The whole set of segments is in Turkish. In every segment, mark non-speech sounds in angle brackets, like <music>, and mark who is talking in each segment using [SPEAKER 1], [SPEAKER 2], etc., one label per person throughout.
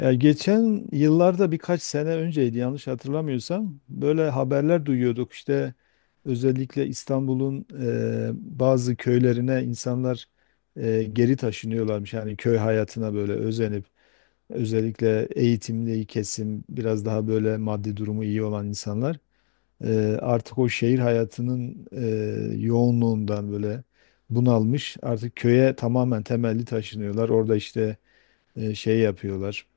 [SPEAKER 1] Ya geçen yıllarda birkaç sene önceydi, yanlış hatırlamıyorsam böyle haberler duyuyorduk işte, özellikle İstanbul'un bazı köylerine insanlar geri taşınıyorlarmış, yani köy hayatına böyle özenip, özellikle eğitimli kesim, biraz daha böyle maddi durumu iyi olan insanlar artık o şehir hayatının yoğunluğundan böyle bunalmış, artık köye tamamen temelli taşınıyorlar. Orada işte şey yapıyorlar.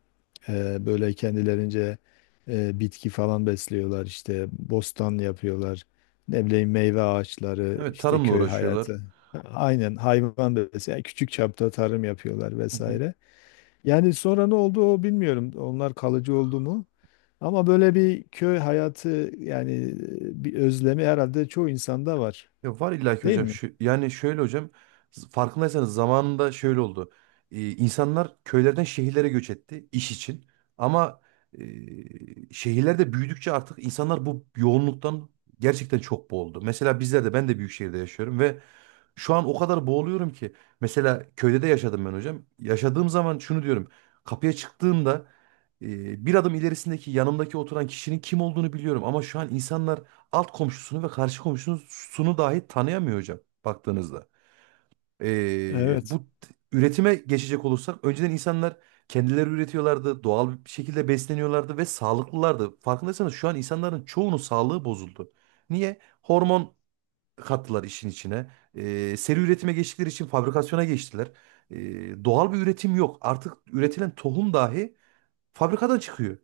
[SPEAKER 1] Böyle kendilerince bitki falan besliyorlar, işte bostan yapıyorlar. Ne bileyim, meyve ağaçları,
[SPEAKER 2] Evet,
[SPEAKER 1] işte
[SPEAKER 2] tarımla
[SPEAKER 1] köy
[SPEAKER 2] uğraşıyorlar.
[SPEAKER 1] hayatı. Aynen, hayvan besliyor. Yani küçük çapta tarım yapıyorlar
[SPEAKER 2] Hı hı.
[SPEAKER 1] vesaire. Yani sonra ne oldu o bilmiyorum. Onlar kalıcı oldu mu? Ama böyle bir köy hayatı yani, bir özlemi herhalde çoğu insanda var.
[SPEAKER 2] Ya var illaki
[SPEAKER 1] Değil
[SPEAKER 2] hocam.
[SPEAKER 1] mi?
[SPEAKER 2] Şu, yani şöyle hocam, farkındaysanız zamanında şöyle oldu. İnsanlar köylerden şehirlere göç etti iş için. Ama şehirlerde büyüdükçe artık insanlar bu yoğunluktan gerçekten çok boğuldu. Mesela bizler de ben de büyük şehirde yaşıyorum ve şu an o kadar boğuluyorum ki. Mesela köyde de yaşadım ben hocam. Yaşadığım zaman şunu diyorum. Kapıya çıktığımda bir adım ilerisindeki yanımdaki oturan kişinin kim olduğunu biliyorum. Ama şu an insanlar alt komşusunu ve karşı komşusunu dahi tanıyamıyor hocam, baktığınızda. E,
[SPEAKER 1] Evet.
[SPEAKER 2] bu üretime geçecek olursak önceden insanlar kendileri üretiyorlardı. Doğal bir şekilde besleniyorlardı ve sağlıklılardı. Farkındaysanız şu an insanların çoğunun sağlığı bozuldu. Niye? Hormon kattılar işin içine. Seri üretime geçtikleri için fabrikasyona geçtiler. Doğal bir üretim yok. Artık üretilen tohum dahi fabrikadan çıkıyor.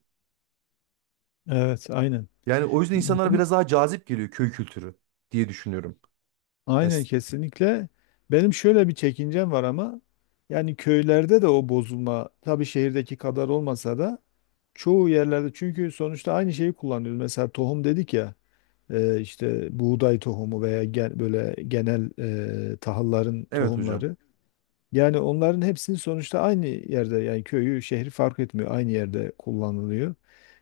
[SPEAKER 1] Evet, aynen.
[SPEAKER 2] Yani o yüzden insanlara
[SPEAKER 1] Bunu
[SPEAKER 2] biraz daha cazip geliyor köy kültürü diye düşünüyorum.
[SPEAKER 1] Aynen,
[SPEAKER 2] Es-
[SPEAKER 1] kesinlikle. Benim şöyle bir çekincem var, ama yani köylerde de o bozulma, tabii şehirdeki kadar olmasa da çoğu yerlerde, çünkü sonuçta aynı şeyi kullanıyoruz. Mesela tohum dedik ya, işte buğday tohumu veya böyle genel, tahılların
[SPEAKER 2] evet hocam.
[SPEAKER 1] tohumları. Yani onların hepsini sonuçta aynı yerde, yani köyü şehri fark etmiyor, aynı yerde kullanılıyor.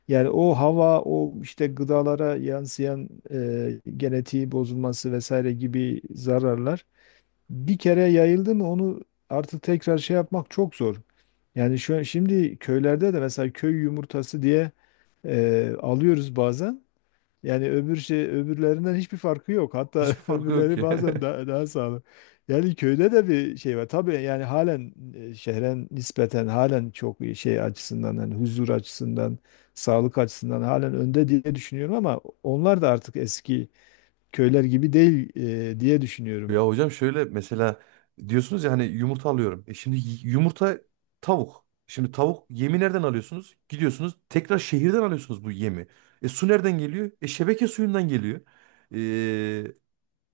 [SPEAKER 1] Yani o hava, o işte gıdalara yansıyan genetiği bozulması vesaire gibi zararlar, bir kere yayıldı mı onu artık tekrar şey yapmak çok zor. Yani şu an şimdi köylerde de, mesela köy yumurtası diye alıyoruz bazen. Yani öbür şey, öbürlerinden hiçbir farkı yok. Hatta
[SPEAKER 2] Hiçbir
[SPEAKER 1] <laughs>
[SPEAKER 2] farkı yok
[SPEAKER 1] öbürleri
[SPEAKER 2] ki.
[SPEAKER 1] bazen
[SPEAKER 2] <laughs>
[SPEAKER 1] daha sağlıklı. Yani köyde de bir şey var. Tabii yani halen şehre nispeten halen çok iyi, şey açısından, hani huzur açısından, sağlık açısından halen önde diye düşünüyorum, ama onlar da artık eski köyler gibi değil, diye düşünüyorum.
[SPEAKER 2] Ya hocam, şöyle mesela diyorsunuz ya hani yumurta alıyorum. E şimdi yumurta tavuk. Şimdi tavuk yemi nereden alıyorsunuz? Gidiyorsunuz tekrar şehirden alıyorsunuz bu yemi. E su nereden geliyor? E şebeke suyundan geliyor.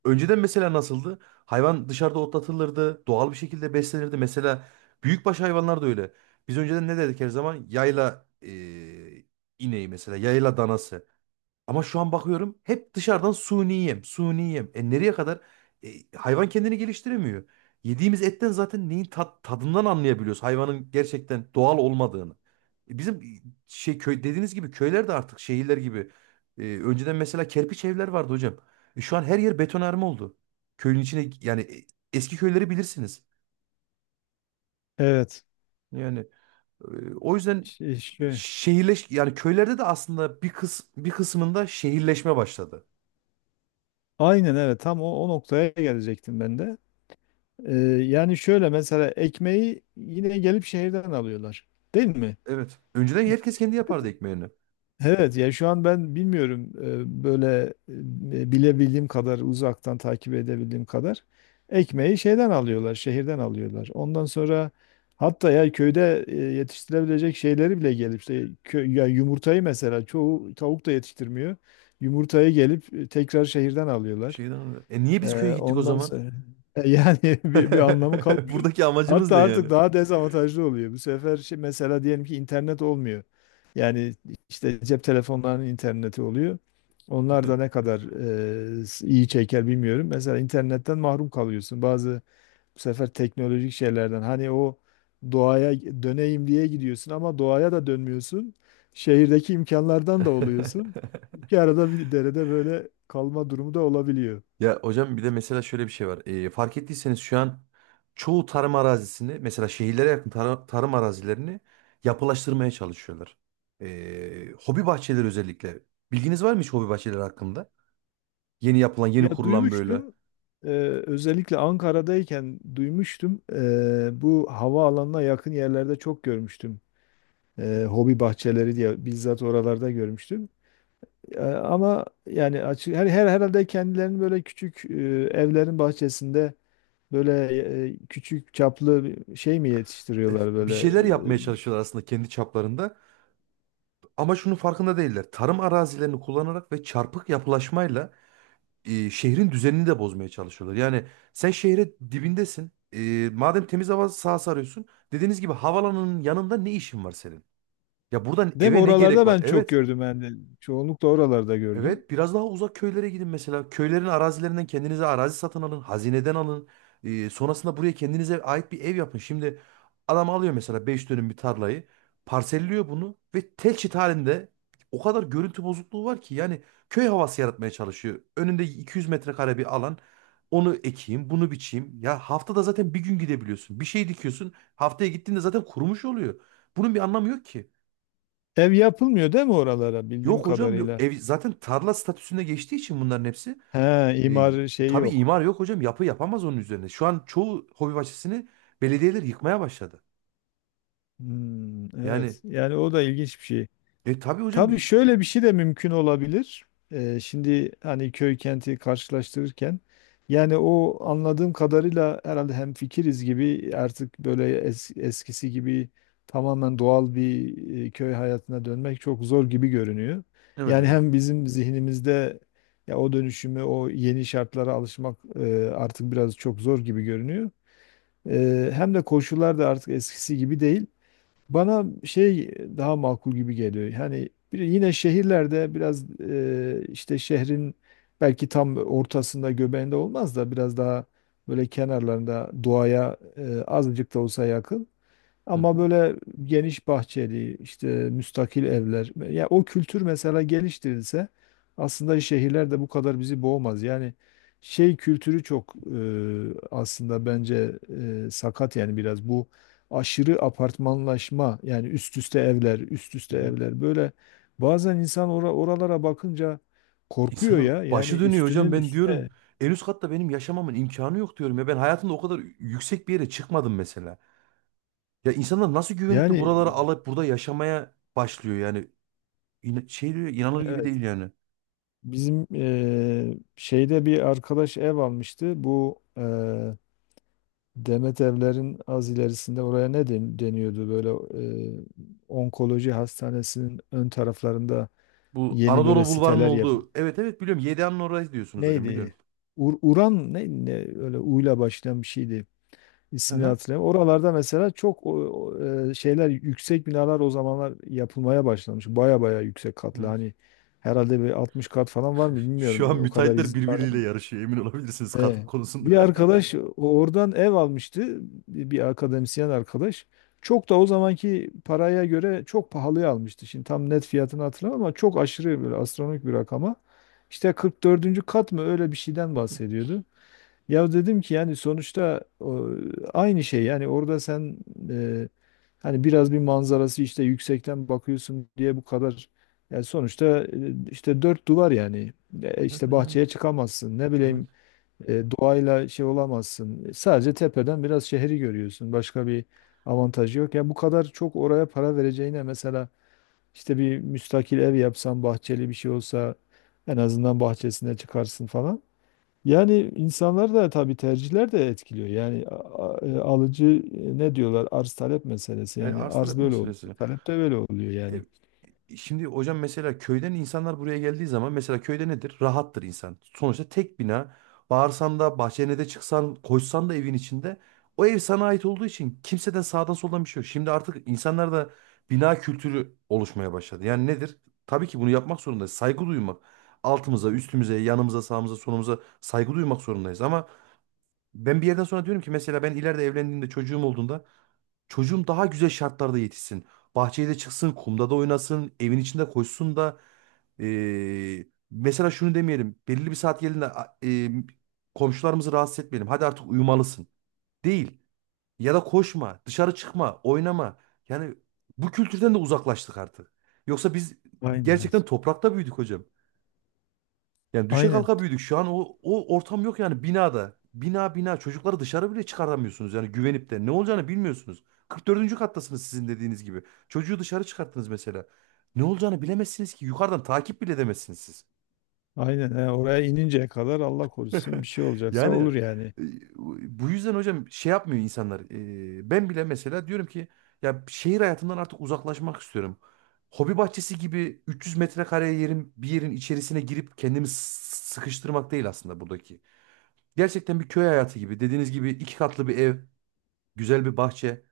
[SPEAKER 2] Önceden mesela nasıldı? Hayvan dışarıda otlatılırdı, doğal bir şekilde beslenirdi. Mesela büyükbaş hayvanlar da öyle. Biz önceden ne dedik her zaman? Yayla ineği mesela, yayla danası. Ama şu an bakıyorum hep dışarıdan suni yem, suni yem. E nereye kadar? E, hayvan kendini geliştiremiyor. Yediğimiz etten zaten neyin tadından anlayabiliyoruz hayvanın gerçekten doğal olmadığını. Bizim şey köy dediğiniz gibi köyler de artık şehirler gibi. Önceden mesela kerpiç evler vardı hocam. Şu an her yer betonarme oldu. Köyün içine yani eski köyleri bilirsiniz.
[SPEAKER 1] Evet.
[SPEAKER 2] Yani o yüzden
[SPEAKER 1] Şey, şey-
[SPEAKER 2] yani köylerde de aslında bir bir kısmında şehirleşme başladı.
[SPEAKER 1] aynen evet, tam o noktaya gelecektim ben de. Ee, Yani şöyle, mesela ekmeği yine gelip şehirden alıyorlar. Değil mi?
[SPEAKER 2] Evet. Önceden
[SPEAKER 1] Ya,
[SPEAKER 2] herkes kendi
[SPEAKER 1] gıd-
[SPEAKER 2] yapardı ekmeğini.
[SPEAKER 1] evet ya, şu an ben bilmiyorum, böyle, bilebildiğim kadar, uzaktan takip edebildiğim kadar, ekmeği şeyden alıyorlar, şehirden alıyorlar. Ondan sonra hatta, ya köyde yetiştirebilecek şeyleri bile gelip işte, ya yumurtayı mesela, çoğu tavuk da yetiştirmiyor. Yumurtayı gelip tekrar şehirden alıyorlar.
[SPEAKER 2] Şeyden E niye biz köye gittik o
[SPEAKER 1] Ondan
[SPEAKER 2] zaman?
[SPEAKER 1] sonra <laughs> yani bir anlamı
[SPEAKER 2] <laughs>
[SPEAKER 1] kalmıyor.
[SPEAKER 2] Buradaki amacımız
[SPEAKER 1] Hatta
[SPEAKER 2] ne yani?
[SPEAKER 1] artık daha dezavantajlı oluyor. Bu sefer şey, mesela diyelim ki internet olmuyor. Yani işte cep telefonlarının interneti oluyor. Onlar da ne kadar iyi çeker bilmiyorum. Mesela internetten mahrum kalıyorsun. Bazı bu sefer teknolojik şeylerden, hani o doğaya döneyim diye gidiyorsun, ama doğaya da dönmüyorsun. Şehirdeki imkanlardan da oluyorsun.
[SPEAKER 2] <laughs> <laughs>
[SPEAKER 1] İki arada bir derede böyle kalma durumu da olabiliyor.
[SPEAKER 2] Ya hocam, bir de mesela şöyle bir şey var. Fark ettiyseniz şu an çoğu tarım arazisini mesela şehirlere yakın tarım arazilerini yapılaştırmaya çalışıyorlar. Hobi bahçeleri özellikle. Bilginiz var mı hiç hobi bahçeleri hakkında? Yeni yapılan, yeni
[SPEAKER 1] Ya
[SPEAKER 2] kurulan böyle.
[SPEAKER 1] duymuştum. Ee, Özellikle Ankara'dayken duymuştum. Bu havaalanına yakın yerlerde çok görmüştüm. Hobi bahçeleri diye bizzat oralarda görmüştüm. Ama yani açık, her herhalde kendilerinin böyle küçük, evlerin bahçesinde böyle, küçük çaplı bir şey mi yetiştiriyorlar
[SPEAKER 2] Bir
[SPEAKER 1] böyle?
[SPEAKER 2] şeyler
[SPEAKER 1] e,
[SPEAKER 2] yapmaya çalışıyorlar aslında kendi çaplarında. Ama şunun farkında değiller. Tarım arazilerini kullanarak ve çarpık yapılaşmayla şehrin düzenini de bozmaya çalışıyorlar. Yani sen şehre dibindesin. E, madem temiz hava sahası arıyorsun. Dediğiniz gibi havalanın yanında ne işin var senin? Ya buradan
[SPEAKER 1] Değil mi?
[SPEAKER 2] eve ne gerek
[SPEAKER 1] Oralarda
[SPEAKER 2] var?
[SPEAKER 1] ben çok
[SPEAKER 2] Evet.
[SPEAKER 1] gördüm yani. Çoğunlukla oralarda gördüm.
[SPEAKER 2] Evet, biraz daha uzak köylere gidin mesela. Köylerin arazilerinden kendinize arazi satın alın, hazineden alın. Sonrasında buraya kendinize ait bir ev yapın. Şimdi adam alıyor mesela 5 dönüm bir tarlayı, parselliyor bunu ve tel çit halinde o kadar görüntü bozukluğu var ki yani köy havası yaratmaya çalışıyor. Önünde 200 metrekare bir alan. Onu ekeyim, bunu biçeyim. Ya haftada zaten bir gün gidebiliyorsun. Bir şey dikiyorsun, haftaya gittiğinde zaten kurumuş oluyor. Bunun bir anlamı yok ki.
[SPEAKER 1] Ev yapılmıyor değil mi oralara, bildiğim
[SPEAKER 2] Yok hocam, yok.
[SPEAKER 1] kadarıyla?
[SPEAKER 2] Ev zaten tarla statüsüne geçtiği için bunların hepsi
[SPEAKER 1] He,
[SPEAKER 2] e,
[SPEAKER 1] imar şeyi
[SPEAKER 2] tabii
[SPEAKER 1] yok.
[SPEAKER 2] imar yok hocam. Yapı yapamaz onun üzerine. Şu an çoğu hobi bahçesini belediyeler yıkmaya başladı.
[SPEAKER 1] Hmm,
[SPEAKER 2] Yani
[SPEAKER 1] evet. Yani o da ilginç bir şey.
[SPEAKER 2] tabii hocam
[SPEAKER 1] Tabii
[SPEAKER 2] bir.
[SPEAKER 1] şöyle bir şey de mümkün olabilir. Şimdi hani köy kenti karşılaştırırken, yani o anladığım kadarıyla herhalde hemfikiriz gibi, artık böyle eskisi gibi tamamen doğal bir, köy hayatına dönmek çok zor gibi görünüyor.
[SPEAKER 2] Evet
[SPEAKER 1] Yani
[SPEAKER 2] hocam.
[SPEAKER 1] hem bizim zihnimizde, ya o dönüşümü, o yeni şartlara alışmak artık biraz çok zor gibi görünüyor. Hem de koşullar da artık eskisi gibi değil. Bana şey daha makul gibi geliyor. Yani yine şehirlerde biraz, işte şehrin belki tam ortasında göbeğinde olmaz da, biraz daha böyle kenarlarında, doğaya azıcık da olsa yakın.
[SPEAKER 2] Hı
[SPEAKER 1] Ama
[SPEAKER 2] hı.
[SPEAKER 1] böyle geniş bahçeli, işte müstakil evler. Ya o kültür mesela geliştirilse, aslında şehirler de bu kadar bizi boğmaz. Yani şey kültürü çok, aslında bence sakat, yani biraz bu aşırı apartmanlaşma, yani üst üste evler, üst üste
[SPEAKER 2] Evet.
[SPEAKER 1] evler, böyle bazen insan oralara bakınca korkuyor
[SPEAKER 2] İnsanın
[SPEAKER 1] ya. Yani
[SPEAKER 2] başı dönüyor hocam,
[SPEAKER 1] üstünün
[SPEAKER 2] ben diyorum.
[SPEAKER 1] üstüne
[SPEAKER 2] En üst katta benim yaşamamın imkanı yok diyorum ya. Ben hayatımda o kadar yüksek bir yere çıkmadım mesela. Ya insanlar nasıl güvenip de
[SPEAKER 1] yani,
[SPEAKER 2] buraları alıp burada yaşamaya başlıyor yani. İn şey diyor, inanılır gibi
[SPEAKER 1] evet.
[SPEAKER 2] değil yani.
[SPEAKER 1] Bizim şeyde bir arkadaş ev almıştı. Bu Demet Evler'in az ilerisinde, oraya ne deniyordu? Böyle eee, onkoloji hastanesinin ön taraflarında
[SPEAKER 2] Bu
[SPEAKER 1] yeni böyle
[SPEAKER 2] Anadolu Bulvarı'nın
[SPEAKER 1] siteler.
[SPEAKER 2] olduğu. Evet, evet, biliyorum. YDA'nın orası diyorsunuz hocam, biliyorum.
[SPEAKER 1] Neydi? Uran ne, öyle uyla başlayan bir şeydi.
[SPEAKER 2] Hı
[SPEAKER 1] İsmini
[SPEAKER 2] hı.
[SPEAKER 1] hatırlayamıyorum. Oralarda mesela çok şeyler, yüksek binalar o zamanlar yapılmaya başlamış. Baya baya yüksek katlı,
[SPEAKER 2] Evet.
[SPEAKER 1] hani herhalde bir 60 kat falan var mı bilmiyorum.
[SPEAKER 2] Şu an
[SPEAKER 1] O kadar
[SPEAKER 2] müteahhitler
[SPEAKER 1] izin var.
[SPEAKER 2] birbiriyle yarışıyor, emin olabilirsiniz katkı
[SPEAKER 1] E, Bir
[SPEAKER 2] konusunda.
[SPEAKER 1] arkadaş oradan ev almıştı. Bir akademisyen arkadaş. Çok da o zamanki paraya göre çok pahalıya almıştı. Şimdi tam net fiyatını hatırlamam, ama çok aşırı böyle astronomik bir rakama. İşte 44. kat mı, öyle bir şeyden
[SPEAKER 2] <laughs>
[SPEAKER 1] bahsediyordu. Ya dedim ki, yani sonuçta o, aynı şey yani, orada sen, e, hani biraz bir manzarası, işte yüksekten bakıyorsun diye bu kadar, yani sonuçta işte dört duvar yani.
[SPEAKER 2] Evet
[SPEAKER 1] İşte
[SPEAKER 2] yani.
[SPEAKER 1] bahçeye çıkamazsın, ne
[SPEAKER 2] Evet.
[SPEAKER 1] bileyim, doğayla şey olamazsın. Sadece tepeden biraz şehri görüyorsun. Başka bir avantajı yok. Ya bu kadar çok oraya para vereceğine, mesela işte bir müstakil ev yapsan, bahçeli bir şey olsa, en azından bahçesine çıkarsın falan. Yani insanlar da tabii, tercihler de etkiliyor. Yani alıcı, ne diyorlar? Arz talep meselesi.
[SPEAKER 2] E,
[SPEAKER 1] Yani
[SPEAKER 2] arz
[SPEAKER 1] arz
[SPEAKER 2] talep
[SPEAKER 1] böyle oluyor,
[SPEAKER 2] meselesi.
[SPEAKER 1] talep de böyle oluyor
[SPEAKER 2] E,
[SPEAKER 1] yani.
[SPEAKER 2] Şimdi hocam, mesela köyden insanlar buraya geldiği zaman mesela köyde nedir? Rahattır insan. Sonuçta tek bina. Bağırsan da bahçene de çıksan koşsan da evin içinde o ev sana ait olduğu için kimseden sağdan soldan bir şey yok. Şimdi artık insanlarda bina kültürü oluşmaya başladı. Yani nedir? Tabii ki bunu yapmak zorundayız. Saygı duymak. Altımıza, üstümüze, yanımıza, sağımıza, solumuza saygı duymak zorundayız. Ama ben bir yerden sonra diyorum ki mesela ben ileride evlendiğimde çocuğum olduğunda çocuğum daha güzel şartlarda yetişsin. Bahçede çıksın, kumda da oynasın, evin içinde koşsun da mesela şunu demeyelim. Belirli bir saat geldiğinde komşularımızı rahatsız etmeyelim. Hadi artık uyumalısın. Değil. Ya da koşma, dışarı çıkma, oynama. Yani bu kültürden de uzaklaştık artık. Yoksa biz
[SPEAKER 1] Aynen.
[SPEAKER 2] gerçekten toprakta büyüdük hocam. Yani düşe
[SPEAKER 1] Aynen.
[SPEAKER 2] kalka büyüdük. Şu an o ortam yok yani binada. Bina bina çocukları dışarı bile çıkaramıyorsunuz yani güvenip de. Ne olacağını bilmiyorsunuz. 44. kattasınız sizin dediğiniz gibi. Çocuğu dışarı çıkarttınız mesela. Ne olacağını bilemezsiniz ki. Yukarıdan takip bile edemezsiniz siz.
[SPEAKER 1] Aynen. Yani oraya ininceye kadar, Allah korusun, bir
[SPEAKER 2] <laughs>
[SPEAKER 1] şey olacaksa
[SPEAKER 2] Yani
[SPEAKER 1] olur yani.
[SPEAKER 2] e, bu yüzden hocam şey yapmıyor insanlar. Ben bile mesela diyorum ki ya şehir hayatından artık uzaklaşmak istiyorum. Hobi bahçesi gibi 300 metrekare yerin bir yerin içerisine girip kendimi sıkıştırmak değil aslında buradaki gerçekten bir köy hayatı gibi. Dediğiniz gibi iki katlı bir ev, güzel bir bahçe.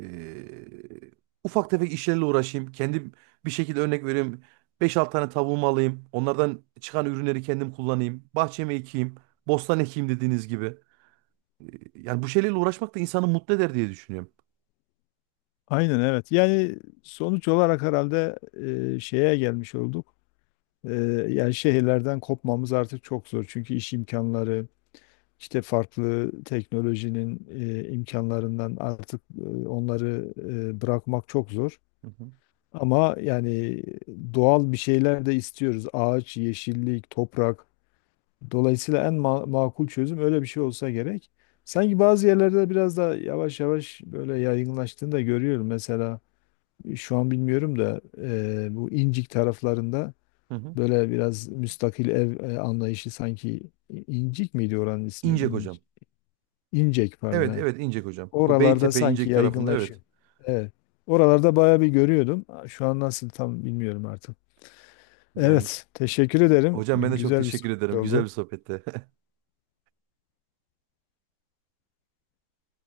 [SPEAKER 2] Ee, ufak tefek işlerle uğraşayım. Kendim bir şekilde örnek vereyim. Beş 6 tane tavuğumu alayım. Onlardan çıkan ürünleri kendim kullanayım. Bahçeme ekeyim. Bostan ekeyim dediğiniz gibi. Ee, yani bu şeylerle uğraşmak da insanı mutlu eder diye düşünüyorum.
[SPEAKER 1] Aynen, evet. Yani sonuç olarak herhalde şeye gelmiş olduk. E, Yani şehirlerden kopmamız artık çok zor. Çünkü iş imkanları, İşte farklı teknolojinin imkanlarından artık, onları bırakmak çok zor.
[SPEAKER 2] Hı hı.
[SPEAKER 1] Ama yani doğal bir şeyler de istiyoruz. Ağaç, yeşillik, toprak. Dolayısıyla en makul çözüm öyle bir şey olsa gerek. Sanki bazı yerlerde biraz da yavaş yavaş böyle yaygınlaştığını da görüyorum. Mesela şu an bilmiyorum da, bu İncik taraflarında
[SPEAKER 2] Hı hı.
[SPEAKER 1] böyle biraz müstakil ev, anlayışı, sanki İncik miydi oranın ismi?
[SPEAKER 2] İncek hocam.
[SPEAKER 1] İncek pardon.
[SPEAKER 2] Evet,
[SPEAKER 1] He.
[SPEAKER 2] evet, İncek hocam. Bu
[SPEAKER 1] Oralarda
[SPEAKER 2] Beytepe
[SPEAKER 1] sanki
[SPEAKER 2] İncek tarafında, evet.
[SPEAKER 1] yaygınlaşıyor. Evet. Oralarda bayağı bir görüyordum. Şu an nasıl tam bilmiyorum artık.
[SPEAKER 2] Yani
[SPEAKER 1] Evet, teşekkür ederim.
[SPEAKER 2] hocam, ben de çok
[SPEAKER 1] Güzel bir
[SPEAKER 2] teşekkür ederim.
[SPEAKER 1] sohbet
[SPEAKER 2] Güzel
[SPEAKER 1] oldu.
[SPEAKER 2] bir sohbette. <laughs>